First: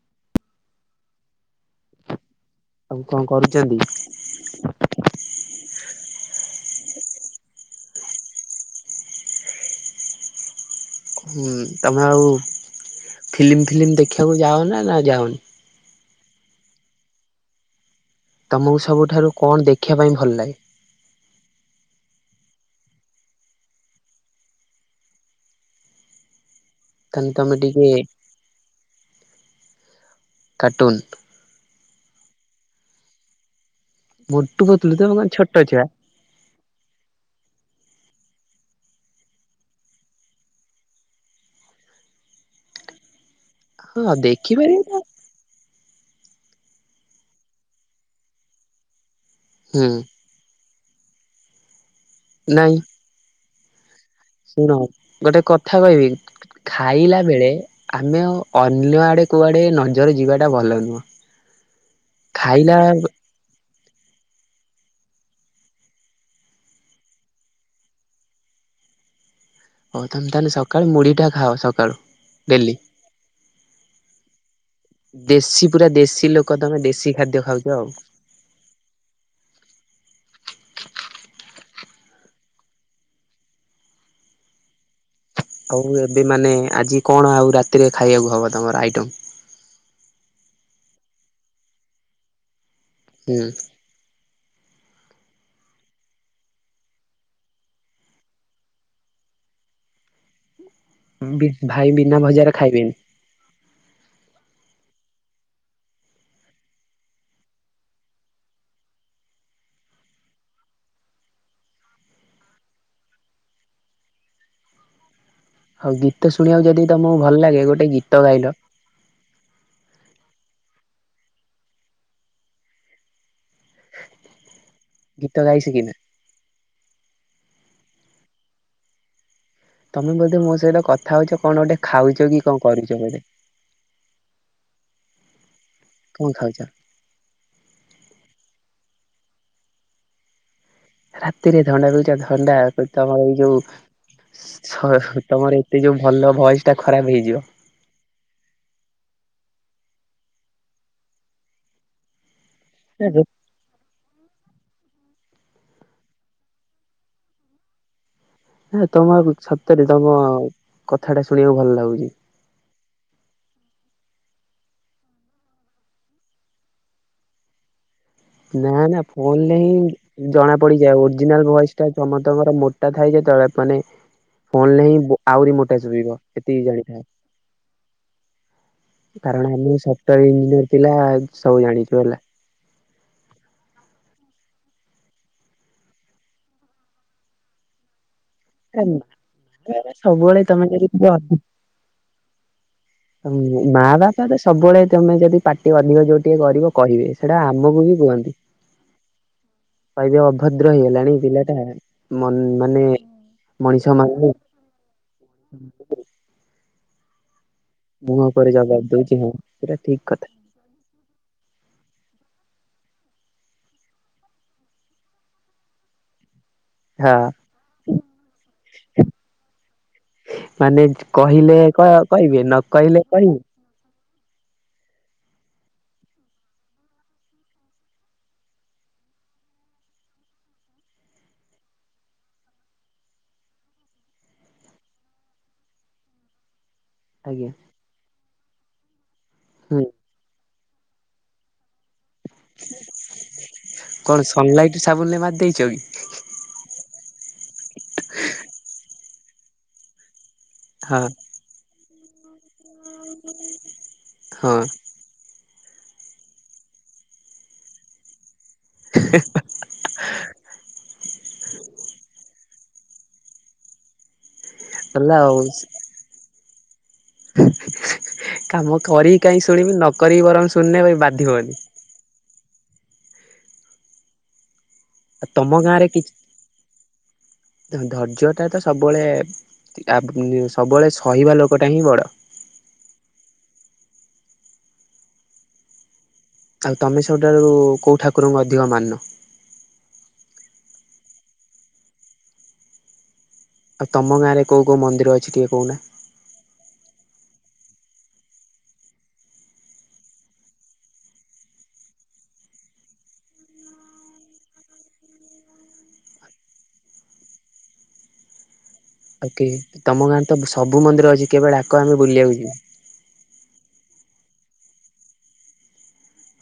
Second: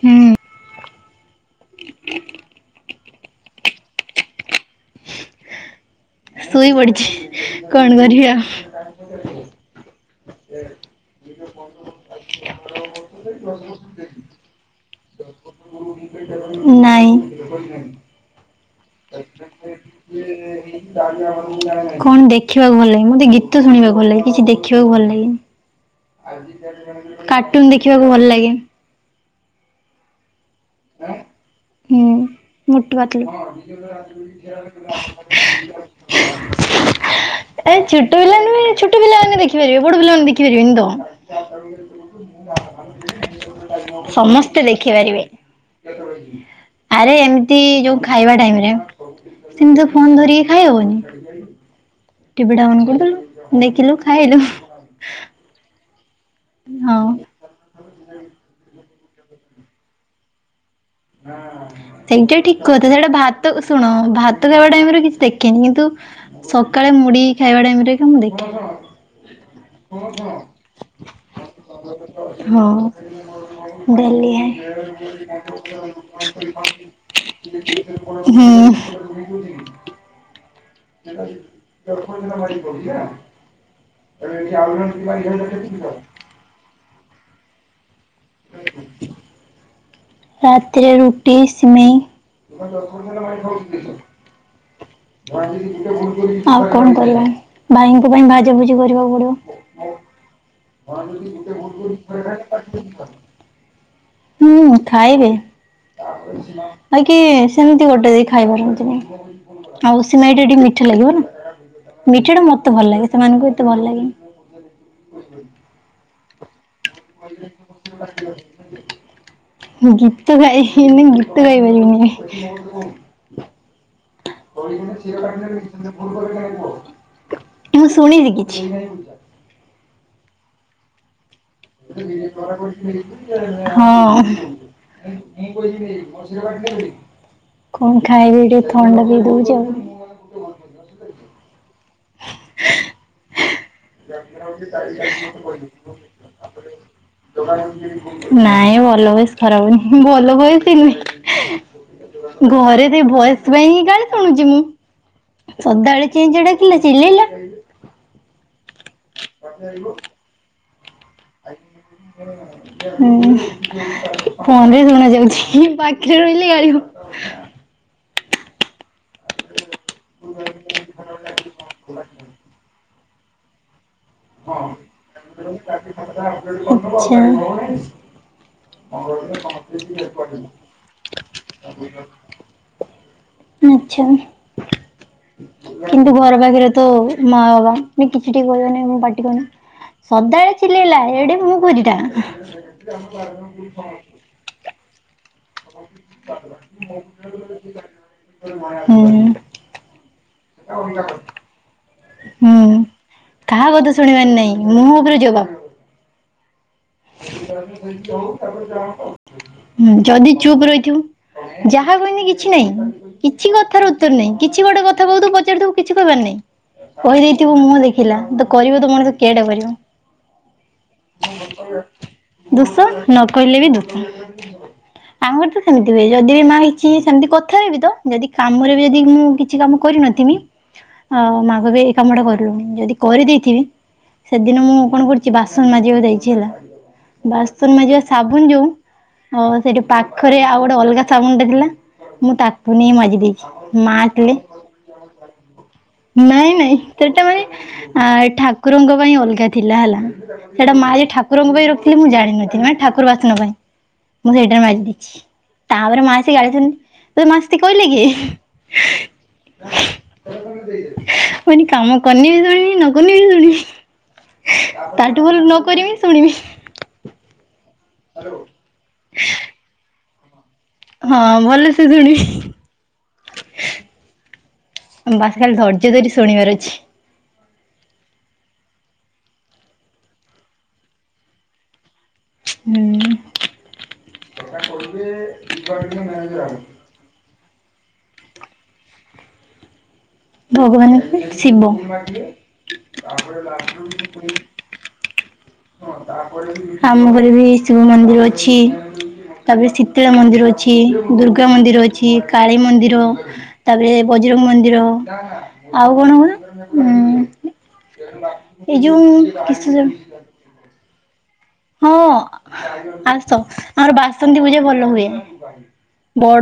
ହୁଁ। ଆଉ କଣ କରୁଚନ୍ତି? ଶୋଇପଡିଚି କଣ କରିବି ଆଉ। ହୁଁ ତମେ ଆଉ ଫିଲିମ୍ ଫିଲିମ୍ ଦେଖିବାକୁ ଯାଅ ନା, ନା ଯାଅନି? ନାଇଁ। ତମକୁ ସବୁଠାରୁ କଣ ଦେ ତାା ବ କଣ ଦେଖିବାକୁ ଭଲଲାଗେ, ମତେ ଗୀତ ଶୁଣିବାକୁ ଭଲ ଲାଗେ କିଛି ଦେଖିବାକୁ ଭଲଲାଗନି। ତାହେଲେ ତମେ କାର୍ଟୁନ ଟିକେ ଦେଖିବାକୁ ଭଲଲାଗେ। କାଟୁନ୍? ହୁଁ ମୋଟୁ ପତଲୁ। ଏ ଛୋ ମୋଟୁ ପତଲୁ ତମେ କଣ ଛୋଟ ଛୁଆ ଛୋଟ ପିଲା ବି ଛୋଟ ପିଲାମାନେ ଦେଖିପାରିବେ ବଡ ପିଲାମାନେ ଦେଖିପାରିବେନି ତ। ହଁ ସମସ୍ତେ ଦେଖିପାରିବ ତ ଦେଖିପାରିବେ। ଆରେ ଏମିତି ଯୋଉ ଖାଇବା ଟାଇମରେ ସେମିତ୍ ତ ହୁଁ ଫୋନ ଧରିକି ଖାଇହବନି ଟିଭିଟା ନାଇଁ ଅନ୍ କରିଦେଲୁ ଦେଖିଲୁ ଖାଇଲୁ ଶୁଣ ଗୋଟେ କଥା କହିବି ହଁ। ଖାଇଲା ବେଳେ ଆମେ ଅ ଅନ୍ୟ ଆଡେ କୁଆଡେ ନଜର ଯିବାଟା ଭଲ ନୁହଁ। ସେଇଟା ଠିକ୍ ଖାଇଲା କଥା ସେଟା ଭାତ ଉସ୍ ଶୁଣ ଭାତ ଖାଇବା ଟାଇମରେ କିଛି ଦେଖେନି କିନ୍ତୁ ସକାଳେ ମୁଢ ଖାଇବା ଟାଇମ ରେ ମୁଁ ଦେଖେ ହଉ ତମେ ତାହେଲେ ସକାଳୁ ମୁଢିଟା ଖାଅ ହଁ ସକାଳୁ ଡେଲି ଦେଶୀ ପୁରା ହେଁ ଦେଶୀ ଲୋକ ତମେ ଦେଶୀ ଖାଦ୍ୟ ଖାଉଛ ଆଉ। [unintelligible] ହୁଁ। [unintelligible] ହଉ ଏବେ ମାନେ ଆଜି କଣ ଆଉ ରାତିରେ ଖାଇବାକୁ ହବ ତମର ଆଇଟମ? ରାତିରେ ରୁଟି ସିମେଇ ହୁଁ ଆଉ କଣ କରିବା ଭାଇଙ୍କ ପାଇଁ ଭାଜ ଭୁଜି କରିବାକୁ ପଡିବ। ବି ଭାଇ ବିନା ଭଜାରେ ଖାଇବେନି। [unintelligible] ହୁଁ ଖାଇବେ। ଆ କି ସେମିତି ଗୋଟେ ଦେଇ ଖାଇ ପାରନ୍ତିନି। ଆଉ ସିମେଇଟା ଟିକେ ମିଠା ଲାଗିବ ନା ମିଠା ଟା ମତେ ଭଲ ଲାଗେ ସେମାନଙ୍କୁ ଏତେ ଭଲ ଲାଗେନି। ହଉ ଗୀତ ଶୁଣିବାକୁ ଯଦି ତମକୁ ଭଲ ଲାଗେ ଗୋଟେ ଗୀତ ଗାଇଲ ମୁଁ ଗୀତ ଗାଇ ଏନ ଗୀତ ଗାଇବିନି। [unintelligible] ଗୀତ ଗାଇ ଶିଖିନା। ମୁଁ ଶୁଣିବି କିଛି। ତମେ ବୋଧେ ମୋ ସହିତ କଥା ହୋଉଚ ହଁ। କଣ ଖାଉଛ? କଣ ଖାଇବି ଏଇଠି ଥଣ୍ଡା ଧରି ଦୋଉଚି। ରାଃତିରେ ଥଣ୍ଡା ଧରୁଚି ଆଉ ଥଣ୍ଡା ତ [unintelligible] ତମର ଏଇ ଯୋଉ [unintelligible] ତମର ଏତେ ଯୋଉ ଭଲ ଭଏସଟା। ନାଇଁ ଭଲ ଭ‌ଏସ୍ ଖରାପ ହୁଏନି। [unintelligible] ହୁଁ ଭଲ ଭେଏସ୍ ହିଁ ନୁହେଁ। ଘରେ ବି ଭ‌ଏସ୍ ପାଇଁଁ ଗାଳି ଶୁଣୁଚି ମୁଁ। ସନ୍ଧ୍ୟା ବେଳେ [unintelligible] ଚେଁ ଚେଁ ଡାକିଲା ଚିଲେଇଲା। ହେ ତମ ସତରେ ତମ କଥାଟା ଶୁଣିବାକୁ ଭଲ ଲାଗୁଚି। ହୁଁ ଫୋନରେ ଶୁଣା ଯାଉଛି। ପାଖରେ ରହିଲେ ଗାଳିବ। ନାଁ ନାଁ ଫୋନରେ ହିଁ ଜଣା ପଡିଯାଉ ଓରିଜିନାଲ ଭଏସଟା ସମସ୍ତଙ୍କର ମୋଟା ଥାଏ ଯେତେବେଳେ ମାନେ ଫୋନରେ ହିଁ ବୋ ଆହୁରି ମୋଟା ଶୁବିବ ଏତିକି ଜାଣିଥା। ଆଚ୍ଛା। କାରଣ ଆମେ ସଫ୍ଟୱାର ଇଞ୍ଜିନିୟର ପିଲା ସବୁ ଜାଣିଚୁ ହେଲା। ଆଚ୍ଛା କିନ୍ତୁ ଘର ପାଖରେ ତ ମା ବାବା ଟିକେ ଟିକେ କହିବେନି [unintelligible] ମୁଁ ପାଟି କରନା। ସବୁବେଳେ ସଦାବେଳେ ତମେ ଯଦି ଚିଲେଇଲା ଏଡେ ବଡ ପାଟି ଟା। ମା ବାପା ତ ସବୁବେଳେ ତମେ ଯଦି ପାଟି ଅଧିକ ଯୋଉ ଟିକେ କରିବ କହିବେ ସେଟା ଆମକୁ ବି କୁହନ୍ତି। ହୁଁ [unintelligible] ଅଭଦ୍ର ହେଇଗଲାଣି ପିଲାଟା। ହୁଁ ମାନେ କାହା ମଣିଷ କଥା ମାନଙ୍କୁ ଶୁଣିବାର ନାଇଁ ମୁହଁ ଉପରେ ଜବାବ। [unintelligible] ମୁହଁ ଉପରେ ଜବାବ ଦଉଛି ହଁ ପୁରା ହୁଁ ଠିକ କଥା। ଯଦି ଚୁପ୍ ରହିଥିବୁ ଯାହା କହିନି କିଛି ନାହିଁ। କିଛି କଥାର ଉତ୍ତର ନାହିଁ କିଛି ଗୋଟେ କଥା କହୁ ପଚାରିଥିବୁ କିଛି କହିବାର ନାହିଁ। ହଁ କହିଦେଇଥିବୁ ମୁହଁ ଦେଖିଲା ତ କରିବ ତ ମଣିଷ କିଏଟା କରିବ। ମାନେ କହିଲେ କ ଦୁଶନ କହିଲେ ବି ଦୁସି ଆମ ଘରେ ତ ସେମିତି ହୁଏ ଯଦି ବି ମା କିଛି ସେମିତି କଥାରେ ବି ତ ଯଦି କାମରେ ବି ଯଦି ମୁଁ କିଛି କାମ କ [inaudible] ମାକୁ ବି ଏଇ କାମ ଟା କରଲୁଣି ଯଦି କରିଦେଇଥିବି ସେଦିନ ମୁଁ କଣ କରୁଛି ବାସନ ମାଜିବାକୁ ଯାଇଛି ହେଲା। ଆଜ୍ଞା। ବାସନ ମାଜିବା ସାବୁନ ଯୋଉ ଅ ସେଠି ହୁଁ ପାଖରେ ଆଉ ଗୋଟେ ଅଲଗା ସାବୁନ ଟା ଥିଲା ମୁଁ ତାକୁ ନେଇ ମାଜି ଦେଇଛି ମା କଣ ଆସିଲେ ସନଲାଇଟ ସାବୁନରେ ମାରି ଦେଇଛ କି ନାଇଁ ନାଇଁ ସେଟା ମାନେ ଆ ଠାକୁରଙ୍କ ଅଲଗା ଥିଲା ହେଲା ସେଟା ମା ହଁ ଯେ ଠାକୁରଙ୍କ ପାଇଁ ରଖିଥିଲେ ମୁଁ ଜାଣିନଥିଲି ମାନେ ଠାକୁ ଠାକୁର ବାସନ ପାଇଁ ମୁଁ ହଁ ସେଇଟାରେ ମାଜି ଦେଇଛି। ତାପରେ ମା ଆସୀ ଗାଳି ଦୋଉଛନ୍ତି ତତେ ମାଜିତେ କହିଲା କିଏ [unintelligible] ମୁଁ କଇନି କାମ କନେ ବି ଶୁଣିବି ନ କନେ ବି ଶୁଣିବି ଗଲା ତାଠୁ ଭଲ ଆଉ। ନକବି ଶୁଣିବି କାମ କରି କାହିଁ ଶୁଣିବି ନ କରି ବରଂ ସୁ ଶୁଣିନେ ଭାଇ ହଁ ବାଧୀବନି। ଭଲସେ ଶୁଣିବି ଆଉ ବାସ ଖାଲି ଧୈର୍ଯ୍ୟ ଧରି ଶୁଣିବାର ଅଛି। ଧୈର୍ଯ୍ୟ ଟା ତ ସବୁବେଳେ ଆ ବୁ ସବୁବେଳେ ସହିବା ଲୋକଟା ହିଁ ବଡ। ହୁଁ। ଆଉ ତମେ ସବୁଠାରୁ କୋଉ ଠାକୁରଙ୍କୁ ଅଧିକ ମାନ? ଭଗବାନ କିଏ ଶିବ। ଆଉ ତମ ଗାଁରେ କୋଉ କୋଉ ମନ୍ଦିର ଅଛି ଟିକେ କହୁନା କାମ କରି ଏଠାରେ ବି ଶିବ ମନ୍ଦିର ଅଛି। ତାପରେ ଶୀତଳା ମନ୍ଦିର ଅଛି ଦୁର୍ଗା ମନ୍ଦିର ଅଛି କାଳୀ ମନ୍ଦିର ତାପରେ ବଜରଙ୍ଗ ମନ୍ଦିର ଆଉ କଣ କହୁନ ଏ ଯୋଉ [unintelligible] କଉ ମନ୍ଦିର ଅଛି କେବେ ଡାକ ଆମେ ବୁଲିବାକୁ ଯିବୁ। ସ ଆମର ବାସନ୍ତୀ ପୂଜା ଭଲ ହୁଏ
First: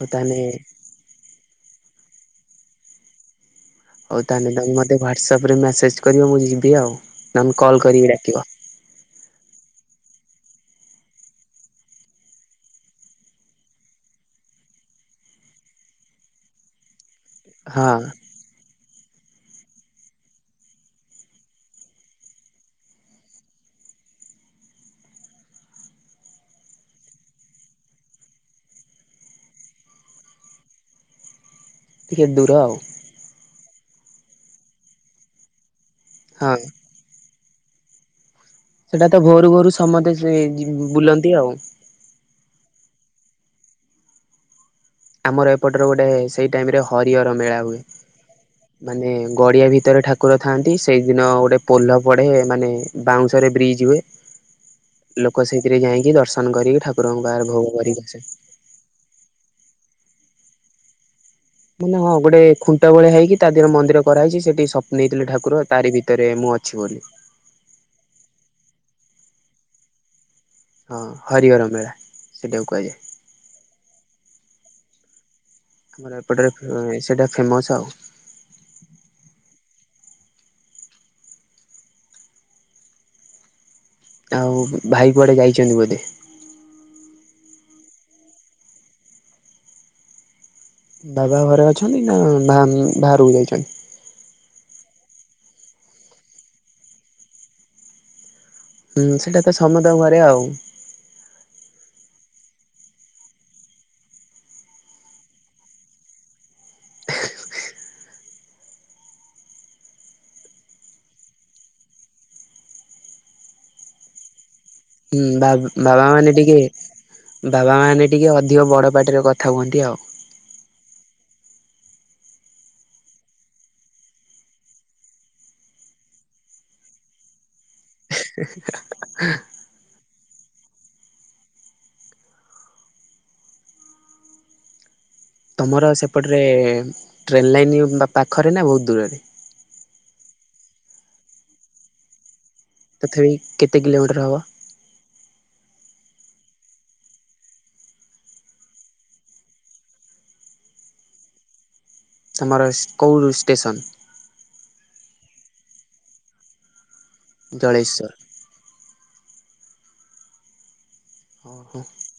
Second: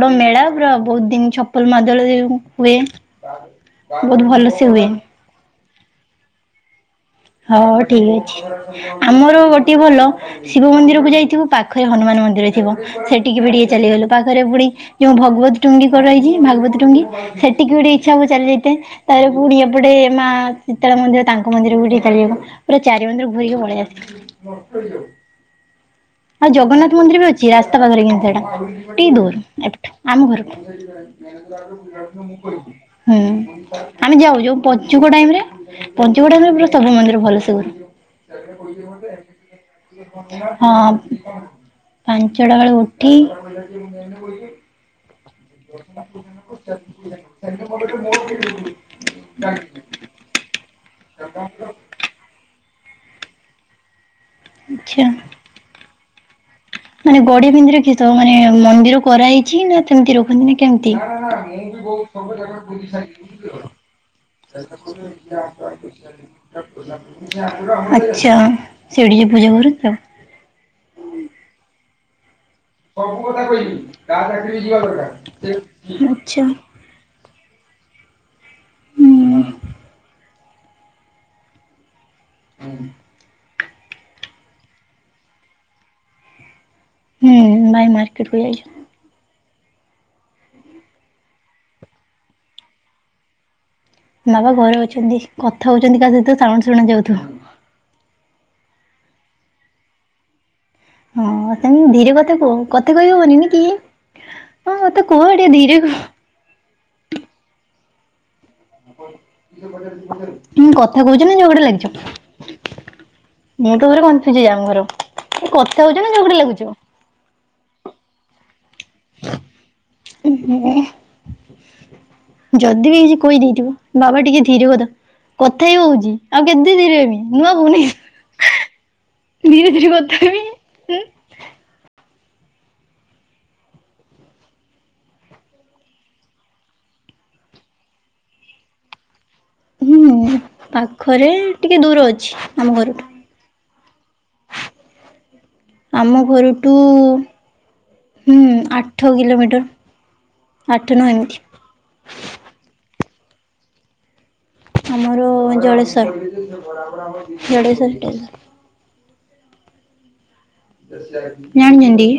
ହଉ ତାହେଲେ ମେଳା ପୁରା ବହୁତ ଦିନ ଛ ପଲ ମାଦଳଦେଉ ବି ହୁଏ। ହଉ ବହୁତ ତାହେଲେ ଭଲସେ ତମେ ହୁଏ। ମୋତେ ୱାଟ୍ସପ ରେ ମେସେଜ୍ କରିବ ମୁଁ ଯିବି ଆଉ। ନହେଲେ ହଉ କଲ୍ ଠିକ କରିକି ଡାକିବ ଅଛି ଆମର ଗୋଟେ ଟେ ଭଲ ଶିବ ମନ୍ଦିରକୁ ଯାଇଥିବୁ ପାଖରେ ହନୁମାନ ମନ୍ଦିର ଥିବ ସେଠିକି ବି ଟିକେ ଚାଲିଗଲୁ ପାଖରେ ପୁଣି ଯୋଉ ଭଗବତ ଟୁଙ୍ଗି କରାଯାଇଛି ଭଗବତ ଟୁଙ୍ଗୀ ସେଠିକି ହଁ ଗୋଟେ ଇଚ୍ଛା ହୁଏ ଚାଲିଯାଇତେ ତାପରେ ପୁଣି ଏପଟେ ମା ଶୀତାରାମ ମନ୍ଦିର ତାଙ୍କ ମନ୍ଦିର କୁ ବି ଟି ଚାଲିଯିବୁ ପୁରା ଚାରି ମନ୍ଦିର ଭୁରିକି ପଳେଇ ଆସିବୁ। ଆଉ ଜଗନ୍ନାଥ ମନ୍ଦିର ବି ଅଛି ରାସ୍ତା ପାଖରେ କିନ୍ତୁ ହେଟା ଟିକେ ଦୂରୁ ଏଟା ଆମ ଘରକୁ। ଟିକେ ଦୂର ଆଉ ହୁଁ ଆମେ ଯାଉ ଯୋଉ ପଞ୍ଚୁକ ଟାଇମ ରେ ପଞ୍ଚୁକ ଟାଇମରେ ହଁ ପୁରା ସବୁ ମନ୍ଦିର ଭଲ ସେ ସେଟା ତ ଭୋରୁ ଭୋରୁ ସମସ୍ତେ ବୁଲୁ। ହଁ। ବୁଲନ୍ତି ଆଉ ପାଞ୍ଚଟା ବେଳେ ଉଠି ଆମର ଏପଟରେ ଗୋଟେ ସେଇ ଟାଇମରେ ହରିହର ମେଳା ହୁଏ। ମାନେ ଗଡିଆ ଭିତରେ ଠାକୁର ଥାନ୍ତି ସେଇଦିନ ଗୋଟେ ପୋଲ ପଡେ ମାନେ ବାଉଁଶରେ ବ୍ରିଜ୍ ହୁଏ ଆଚ୍ଛା ଲୋକ ସେଇଥିରେ ଯାଇକି ଦ ମାନେ ଗଡିଆ ବିନ୍ଧିରେ କିଷ ମାନେ ମନ୍ଦିର କରାହେଇଛି ନା ସେମତି ରଖନ୍ତି ନା କେମିତି? ମାନେ ହଁ ଗୋଟେ ଖୁଣ୍ଟ ଭଳିଆ ହେଇକି ତା ଦିହରେ ମନ୍ଦିର କରା ଆଛା। ମୁଁ ଅଛି ବୋଲି। ସେଠିକି ପୂଜା କରୁ ତା ହଁ ହରିହର ମେଳା। ସେଇଟାକୁ କୁହାଯାଏ। ସବୁ କଥା କହିବି କାହା ଚାକିରି ଯିବା ଦରକାର। ଆମର ଏପଟରେ ସେଇଟା ଫେମସ ଆଉ। ହୁଁ ହୁ ଆଉ ଭାଇ କୁଆଡ଼େ ଯାଇଛନ୍ତି ବୋଧେ? ହୁଁ ଭାଇ ମାର୍କେଟ କୁ ଯାଇଛନ୍ତି। ବାବା ଘରେ ଅଛନ୍ତି ନା ବା ବାହାରକୁ ଯାଇଛନ୍ତି? ବାବା ଘରେ ଅଛନ୍ତି କଥା ହଉଛନ୍ତି କା ସହିତ ସାଉଣ୍ଡ ଶୁଣା ଯାଉଥିବ। ହୁଁ ସେଇଟା ତ ସମତଙ୍କ ଘରେ ଆଉ। ହଁ ତମେ ଧୀରେ କଥା କୁହ? କଥା କହିହବନି ନି କି? ହଁ ଏତେ କୁହ ଟିକେ ଧିରେ କୁହ। ଉଁ କଥା କହୁଛନା ଝଗଡ଼ା ଲାଗିଛ? ମୁଁ ତ ଘରେ କନଫ୍ୟୁଜ୍ ହେଇଯାଏ ଆମ ଘରେ। ହୁଁ ବା ବାବା ମାନେ ଟିକେ ବାବା ମାନେ ଟିକେ ଅଧିକ ବଡ ପାଟିରେ କଥା ହୁଅନ୍ତି ଆଉ। ଯଦି ବି କିଛି କହିଦେଇଥିବ ବାବା ଟିକେ ଧୀରେ କଥା କଥା ହି ହୋଉଛି ଆଉ କେତେ ଧୀରେ ହେବି ନୂଆ ବୋହୂ ନୁହଁକି। ଏହେ ହା ହା। ଧୀରେ ଧୀରେ କଥା ହେବି। ତମର ସେପଟରେ ଟ୍ରେନ୍ ଲାଇନ୍ ପାଖରେ ନା ବହୁତୂ ଦୂରରେ? ହୁଁ ପାଖରେ ଟିକେ ଦୂର ଅଛି। ଆମ ଘରଠୁ। ତଥାପି କେତେ କିଲୋମିଟର ହବ? ଆମ ଘରଠୁ ହଁ ଆଠ କିଲୋମିଟର ଆଠ ନଅ ଏମିତି। ତମର ଏସ କୋଉ ଷ୍ଟେସନ୍? ଆମର ଜଳେଶ୍ଵର ଜଳେଶ୍ଵର ଟେ ଓହୋ ଜାଣିଛନ୍ତି?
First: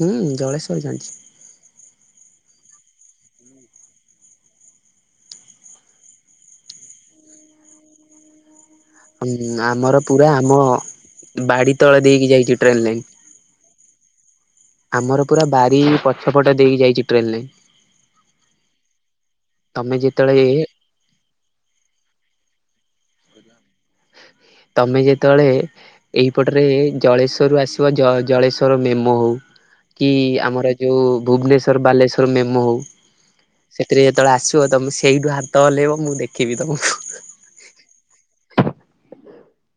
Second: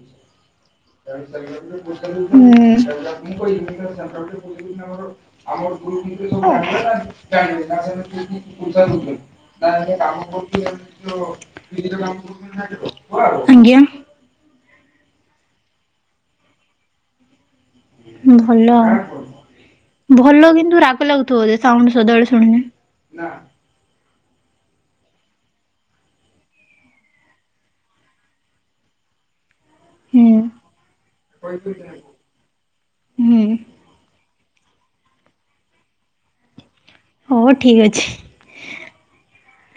ହୁଁ ଜଳେଶ୍ଵର ଜାଣିଛି। ଣି ସାର ପ ହୁଁ। ହୁଁ ଆମର ପୁରା ଆମ [unintelligible] ବାଡି ତଳେ ଦେଇକି ଯାଇଛି ଟ୍ରେନ୍ ହା। ଲାଇନ୍। ଆଜ୍ଞା। ଆମର ପୁରା ବାରି ପଛ ଫଟ ଦେଇକି ଯାଇଛି ଟ୍ରେନ ଲାଇନ। ଭଲ ଆ ତମେ ଯେତେବେଳେ ଭଲ କିନ୍ତୁ ରାଗ ଲାଗୁଥିବ ଯେ ସାଉଣ୍ଡ ସଦାବେଳେ ଶୁଣିଲେ। ତମେ ଯେତେବେଳେ ଏହି ପଟରେ ଜଳେଶ୍ଵରରୁ ଆସିବ ଜ ଜଳେଶ୍ଵର ମେମୋ ହେଉ କି ହୁଁ ଆମର ଯୋଉ ଭୁବନେଶ୍ୱର ବାଲେଶ୍ଵର ମେମୋ ହଉ ହୁଁ। ସେଥିରେ ଯେତେବେଳେ ଆସ ଥିବ ତମେ ସେଇଠୁ ହାତ ହଲେଇବ ମୁଁ ଦେଖିବି ତୁମକୁ। ହଉ ଠିକ ଅଛି।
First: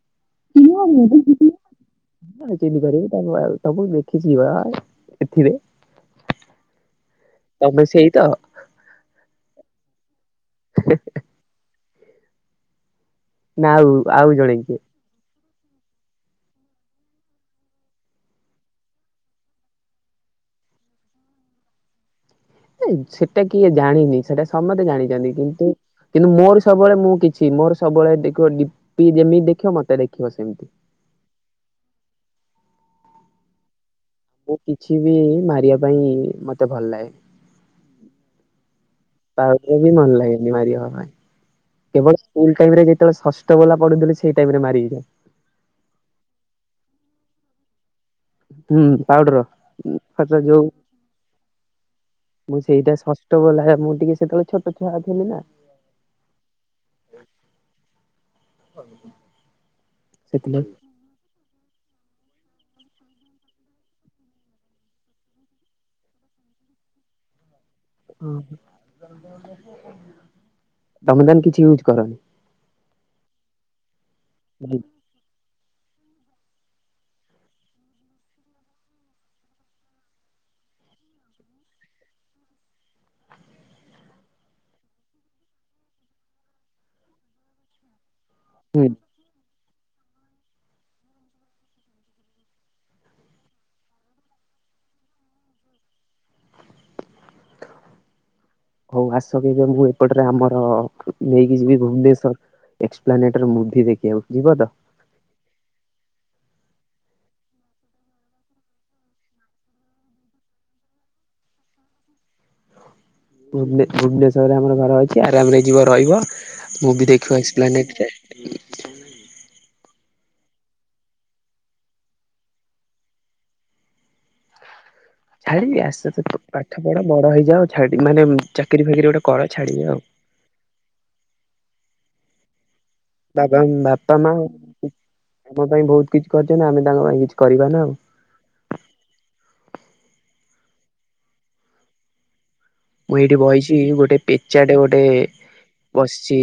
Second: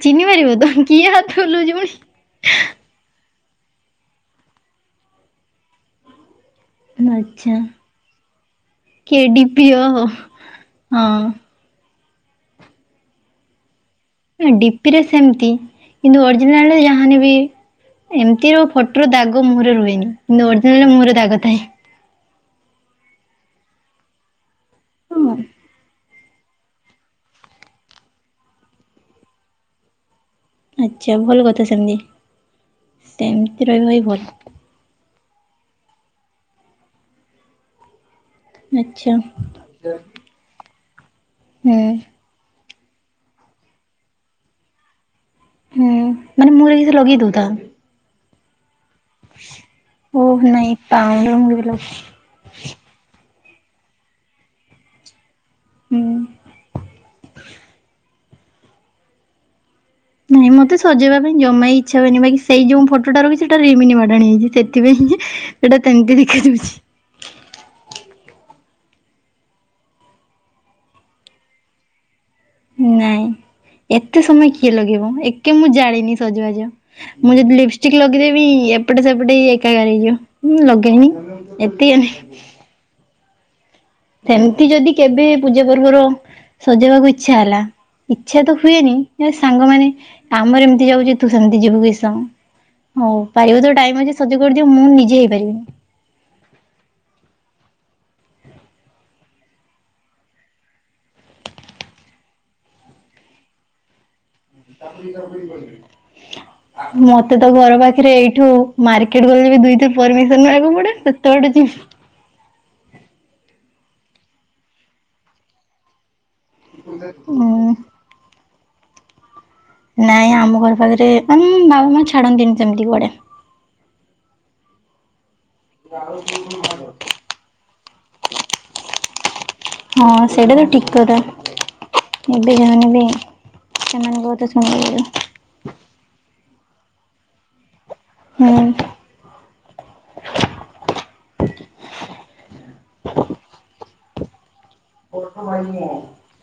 ଚିହ୍ନି ପାରିବ ତ ମୁଁ ପା କିଏ ଘରେ ହାତ ଥିବି। ହଲଉଛି ପୁଣି। ଚିହ୍ନିପାରିବୁ ତ [unintelligible] ତମକୁ ଦେଖି ଯିବା ଏଥିରେ ତମେ ସେଇ ତ କେ ଡି ପି ଓହୋ ହଁ। ନା ଆଉ? ଜଣେ ଡି କିଏ? ପିରେ ସେମିତି କିନ୍ତୁ ଅରିଜିନାଲରେ ଯାହା ହେନେ ବି ଏମିତି ରୁ ଫଟୋରୁ ଦାଗ ମୁହଁରେ ରୁହେନି। କିନ୍ତୁ ଅରଜିନାଲ ମୁହଁରେ ଦାଗ ଥାଏ। ସେଟା କିଏ ଜାଣିନି ସେଟା ସମସ୍ତେ ଜାଣିଛନ୍ତି ହଁ କିନ୍ତୁ କିନ୍ତୁ ମୋର ସବୁବେଳେ ମୁଁ କିଛି ମୋର ସବୁବେଳେ ଦେଖିବ ଡିି ପି ଯେମିତି ଦେଖିବ ମତେ ଦେଖ ଆଚ୍ଛା ଭଲ କଥା ସେମିତି ସେମତି ରହିବା ବି ଭଲ। ମୁଁ କିଛି ବି ମାରିବା ପାଇଁ ମତେ ଭଲ ଲାଗେନି। ଆଚ୍ଛା। ପାଉଡର ବି ଭଲ ଲାଗେନି ମାରିିବା ପାଇଁ। ହୁଁ କେବଳ ସ୍କୁଲ ଟାଇମ ରେ ଯେତେବେଳେ ଷଷ୍ଠ ଵାଲା ପଢ଼ୁଥିଲି ସେଇ ଟାଇମରେ ମାରି ହେଇଯାଏ। ହୁଁ ମାନେ ମୁହଁ ରେ କିଛି ଲଗେଇ ଦୋଉଥା। ହୁଁ ପାଉଡର ଓହ ହଚ ଯୋଉ ନାଇଁ ପାଉଡର ମୁଁ କେବେ ଲଗା ମୁ ସେଇଟା ଶ ଷ୍ଠ ପଢ଼ିଲାବେଳେ ମୁଁ ଟିକେ ସେତେବେଳେ ଛୋଟଛୁଆ ଥିଲି ନା। ହୁଁ। ହ ନାଇଁ ମତେ ସଜେଇବା ପାଇଁ ଜମା ଇଚ୍ଛା ହୁଏନି ବାକି ସେଇ ଯୋଉ ଫଟୋଟା ରଖିଛି ସେଟା ରିମିନି ମଡନି ହେଇଛି। ସେଥିପାଇଁ ସେଟା ସେମିତି ଦେଖା [unintelligible] ତମେ ତାହେନେ କିଛି ୟୁଜ କରନି? ନାଇଁ। ଏତେ ସମୟ କିଏ ଲଗେଇବ ମ ଏ କିଏ ମୁଁ ଜାଣିନି ସଜବାଜ। ମୁଁ ଯଦି ଲିପଷ୍ଟିକ ଲଗେଇଦେବି ଏପଟେ ସେପଟେ ଏକାକାର ହେଇଯିବ। ହୁଁ ଲଗେଇନି ଏତିକରେ ସେମତି ଯଦି କେବେ ପୂଜା ପର୍ବର ସଜେଇବାକୁ ଇଚ୍ଛା ହେଲା ଇଚ୍ଛା ତ ହୁଁ ହୁଏନି କିନ୍ତୁ ସାଙ୍ଗମାନେ, ଆମର ଏମିତି ଯାଉଚି ତୁ ସେମତି ଯିବୁ କିସ ହଉ ପାରିବ ତ ଟାଇମଅଛି ସଜ କରିଦିଅ, ମୁଁ ନିଜେ ହେଇପାରିବିନି। ହଉ ଆସ କେବେ ମୁଁ ଏପଟରେ ଆମର ନେଇକି ଯିବି ଭୁବନେଶ୍ଵର। ଏକ୍ସପ୍ଲାନେଟର ମୁଭି ଦେଖିବାକୁ। ଯିବ ତ ତାପ ତା ମତେ ତ ଘର ପାଖରେ ଏଇଠୁ ମାର୍କେଟ ଗଲେ ବି ଦୁଇତେ ପରମିସନ ମାଗିବାକୁ ପଡେ, ସେତେବାଟ ଯିବି ଭୁବନେ ଭୁବନେଶ୍ଵରରେ ଆମର ଘର ଅଛି ଆରାମରେ ଯିବ ରହିବ ମୁଭି ଦେଖିବା ଉଁ ଏକ୍ସପ୍ଲାନେଟରେ। ନାଇଁ ଆମ ଘର ପାଖରେ, ଉଁ ମାମା ଛାଡନ୍ତିନି ସେମତି କୁଆଡେ। ଛାଡି ଆସ୍ତେ ଆସ୍ତେ ପାଠ ପଢ, ବଡ ହେଇଯାଅ ଛାଡ଼ି ମାନେ ଚାକିରୀ ଫାକିରି ଗୋଟେ କର ଛାଡିବି ଆଉ। ହଁ ସେଇଟା ତ ଠିକ କଥା। ଏବେ ଯା ହେନେ ବି ବାବା ବାପା ସେମାନଙ୍କ ମା କଥା ଆମ ଶୁଣିବ। ପାଇଁ ବହୁତ କିଛି କରିଛନ୍ତି ଆମେ ତାଙ୍କ ପାଇଁ କିଛି କରିବା ନା ଆଉ। ହୁଁ। ମୁଁ ଏଇଠି ବଇଛି ଗୋଟେ ପେଚାଟେ ଗୋଟେ ବସିଛି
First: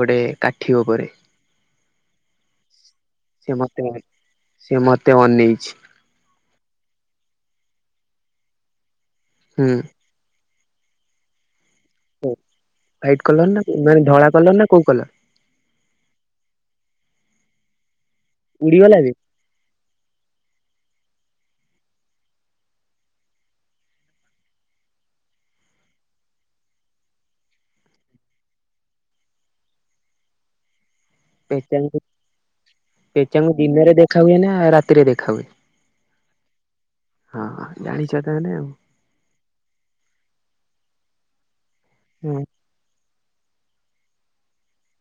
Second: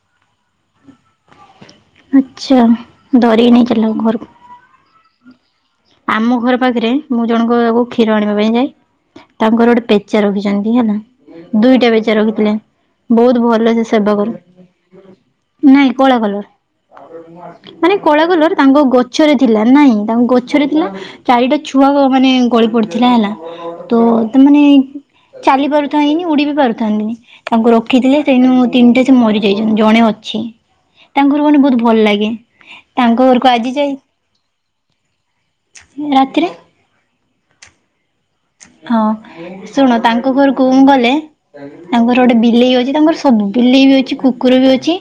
ଗୋଟେ ଉଠିବ ପରେ। ଆଚ୍ଛା ଧରିକି ସିଏ ନେଇ ଚାଲ ମତେ ଘରକୁ। ସିଏ ମତ ତେ ଅନେଇଛି। ଆମ ଘର ପାଖରେ ମୁଁ ଜଣଙ୍କ ଆକୁ କ୍ଷୀର ଆଣିବା ପାଇଁ ଯାଏ, ତାଙ୍କର ହୁଁ ଗୋଟେ ପେଚା ରଖିଛ ଚନ୍ତି ହେଲା, ଦୁଇଟା ପେଚା ରଖିଥିଲେ। ହ୍ୱାଇଟ ବହୁତ କଲର ନା ଭଲ ସେ ମାନେ ସେବା କର ଧଳା କଲର ନା କୋଉ କଲର ନାଇଁ କଳା କଲର। ମାନେ କଳା କଲର ତାଙ୍କ ଉଡିଗଲା ଯେ ଗଛରେ ଥିଲା, ନାଇଁ ତାଙ୍କ ଗଛ ରେ ଥିଲା। ଚାରିଟା ଛୁଆ ମାନେ ଗଳି ପଡିଥିଲା ହେଲା, ତ ତାମାନେ ଚାଲି ପାରୁଥାଇନି ଉଡି ବି ପାରୁଥାନ୍ତିନି। ତାଙ୍କୁ ରଖିଥିଲେ ସେଇନୁ ତିନିଟା ସେ ମରିଯାଇଛନ୍ତି ଜଣେ ଅଛି। ତାଙ୍କ ଘର ମାନେ ବହୁତ ପେଚାଙ୍କୁ ଭଲ ଲାଗେ। ତାଙ୍କ ଘରକୁ ପେଚାଙ୍କୁ ଆଜି ଦିନରେ ଯାଇ ଦେଖା ହୁଏ ନା ରାତିରେ ଦେଖା ହୁଏ ରାତିରେ। ହଁ ହଁଁ ଜାଣିଛ ତାହେଲେ ଆଉ। ହଁ ଶୁଣ ତାଙ୍କ ଘରକୁ ମୁଁ ଗଲେ, ତାଙ୍କର ଗୋଟେ ହୁଁ ବିଲେଇ ଅଛି ତାଙ୍କର ସ ସବୁ ବିଲେଇ ବି ଅଛି, କୁକୁର ବି ଅଛି,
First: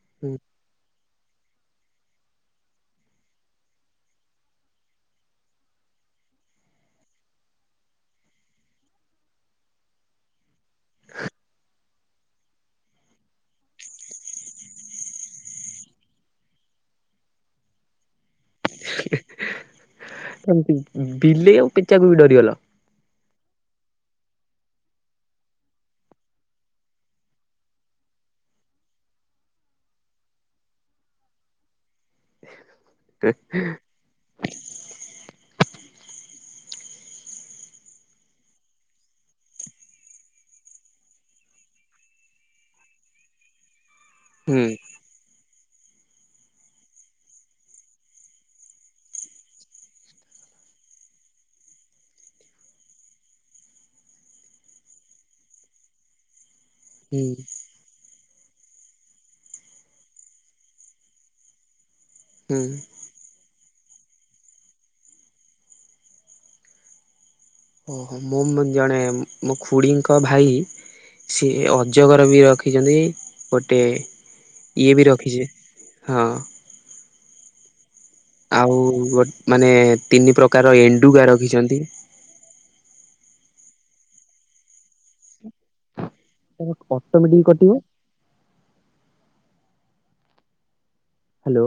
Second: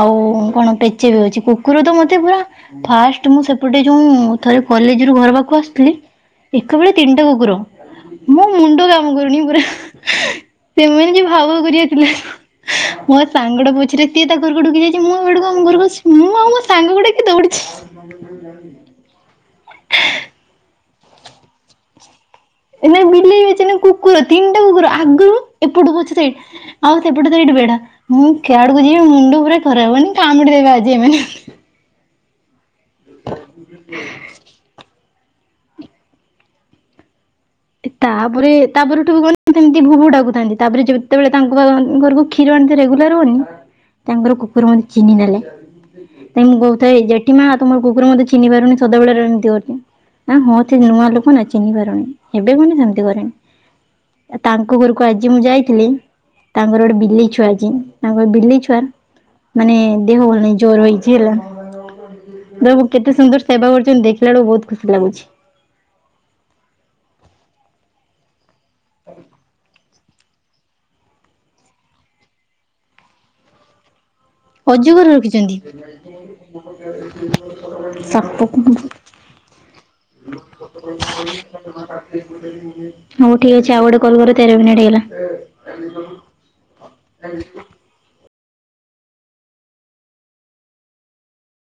ଆଉ ହୁଁ କଣ ପେ ଚା ବି ଅଛି। କୁକୁର ତ ମତେ ପୁରା ଫାଷ୍ଟ ମୁଁ ସେପଟେ ଯୋଉଁ ଥରେ କଲେଜରୁ ଘର ପାଖକୁ ଆସୁଥିଲି ଏକାବେଳେ ତିନିଟା କୁକୁର ମୋ ମୁଣ୍ଡ କାମ କରୁନି ପୁରା, ସେମାନେ ଯୋଉ ଭାଉ ଭାଉ କରିକି ଆସିଲେ ମୋ ସାଙ୍ଗଟାକୁ ପଛରେ ସିଏ ତା ଘରକୁ ଡୁକି ଯାଇଛି, ମୁଁ ଆଉ ଆଡକୁ ଆମ ଘରକୁ ଆସି ମୁଁ ଆଉ ମୋ ସାଙ୍ଗକୁ ଡ଼ାକି ଦୌଡିଛି। ମି ଏମତି ବିଲେଇ ଆଉ ପେଚାକୁ ବି ଡରିଗଲ? ନାଇଁ ବିଲେଇ ହେଇଛି ନା, କୁକୁର ତିନଟା କୁକୁର। ଆଗରୁ ଏପଟୁ ପଛରୁ ସେଇ ଆଉ ସେପଟେ ସେଇଟି ବେଡା, ମୁଁ କେଆଡକୁ ଯିବି ମୁଣ୍ଡ ପୁରା ଖରାପ। ମାନେ କାମୁଡି ଦେବେ ଆଜି ଏମାନେ। [unintelligible] ତାପରେ ତାପରଠୁ ଗଲି ଏମତି ଭୁବୁ ଡ଼ାକୁଥାନ୍ତି, ତାପରେ ଯେତେବେଳେ ତାଙ୍କ ଘରକୁ କ୍ଷୀର ଆଣିତେ ରେଗୁଲାର ଗନି ତାଙ୍କର କୁକୁର ହୁଁ ମତେ ଚିହ୍ନି ନେଲା। ତାଇ ମୁଁ କହୁଥାଏ ଯେଠି ମା ତମର କୁକୁର ମତେ ଚିହ୍ନି ପାରୁନି ସଦାବେଳେ ରେମତି କରୁଛି। ଆ ହଁ ସେ ନୂଆ ଲୋକ ନା ଚିହ୍ନି ପାରୁନି। ହେବେ ମାନେ ସେମିତି କରେନି। ଆ ତାଙ୍କ ଘରକୁ ଆଜି ମୁଁ ଯାଇଥିଲି ତାଙ୍କର ଗୋଟେ ହୁଁ ବିଲେଇ ଛୁଆ ଅଛି, ତାଙ୍କ ବିଲେଇ ଛୁଆର ମାନେ ଦେହ ଭଲ ନାହି ଜୋର ହେଇଛି ହେଲା। ହୁଁ। ତ କେତେ ସୁନ୍ଦର ସେବା କରୁଛନ୍ତି ଦେଖିଲା ବେଳକୁ ବହୁତ ଖୁସି ଲାଗୁଛି। ଓହୋ ମୁଁ ଜଣେ ମୁ ପୁଡ଼ିଙ୍କ ଭାଇ ସି ଅଜଗର ବି ରଖିଛନ୍ତି ଗୋଟେ ଇଏ ବି ଅଜଗରେ ରଖିଛି ରଖିଛନ୍ତି। ହଁ [unintelligible] ହଉ ଆଉ ଠିକ ଗୋ ମାନେ ଅଛି ତିନି ପ୍ରକାର ଆଉ ଏଣ୍ଡୁଗା ଗୋଟେ ରଖିଛନ୍ତି କଲ୍ କର ତେର ମିନିଟ୍ ହେଇଗଲା। ତାର ଅଟୋମେଟିକ କଟିବ। ହ୍ୟାଲୋ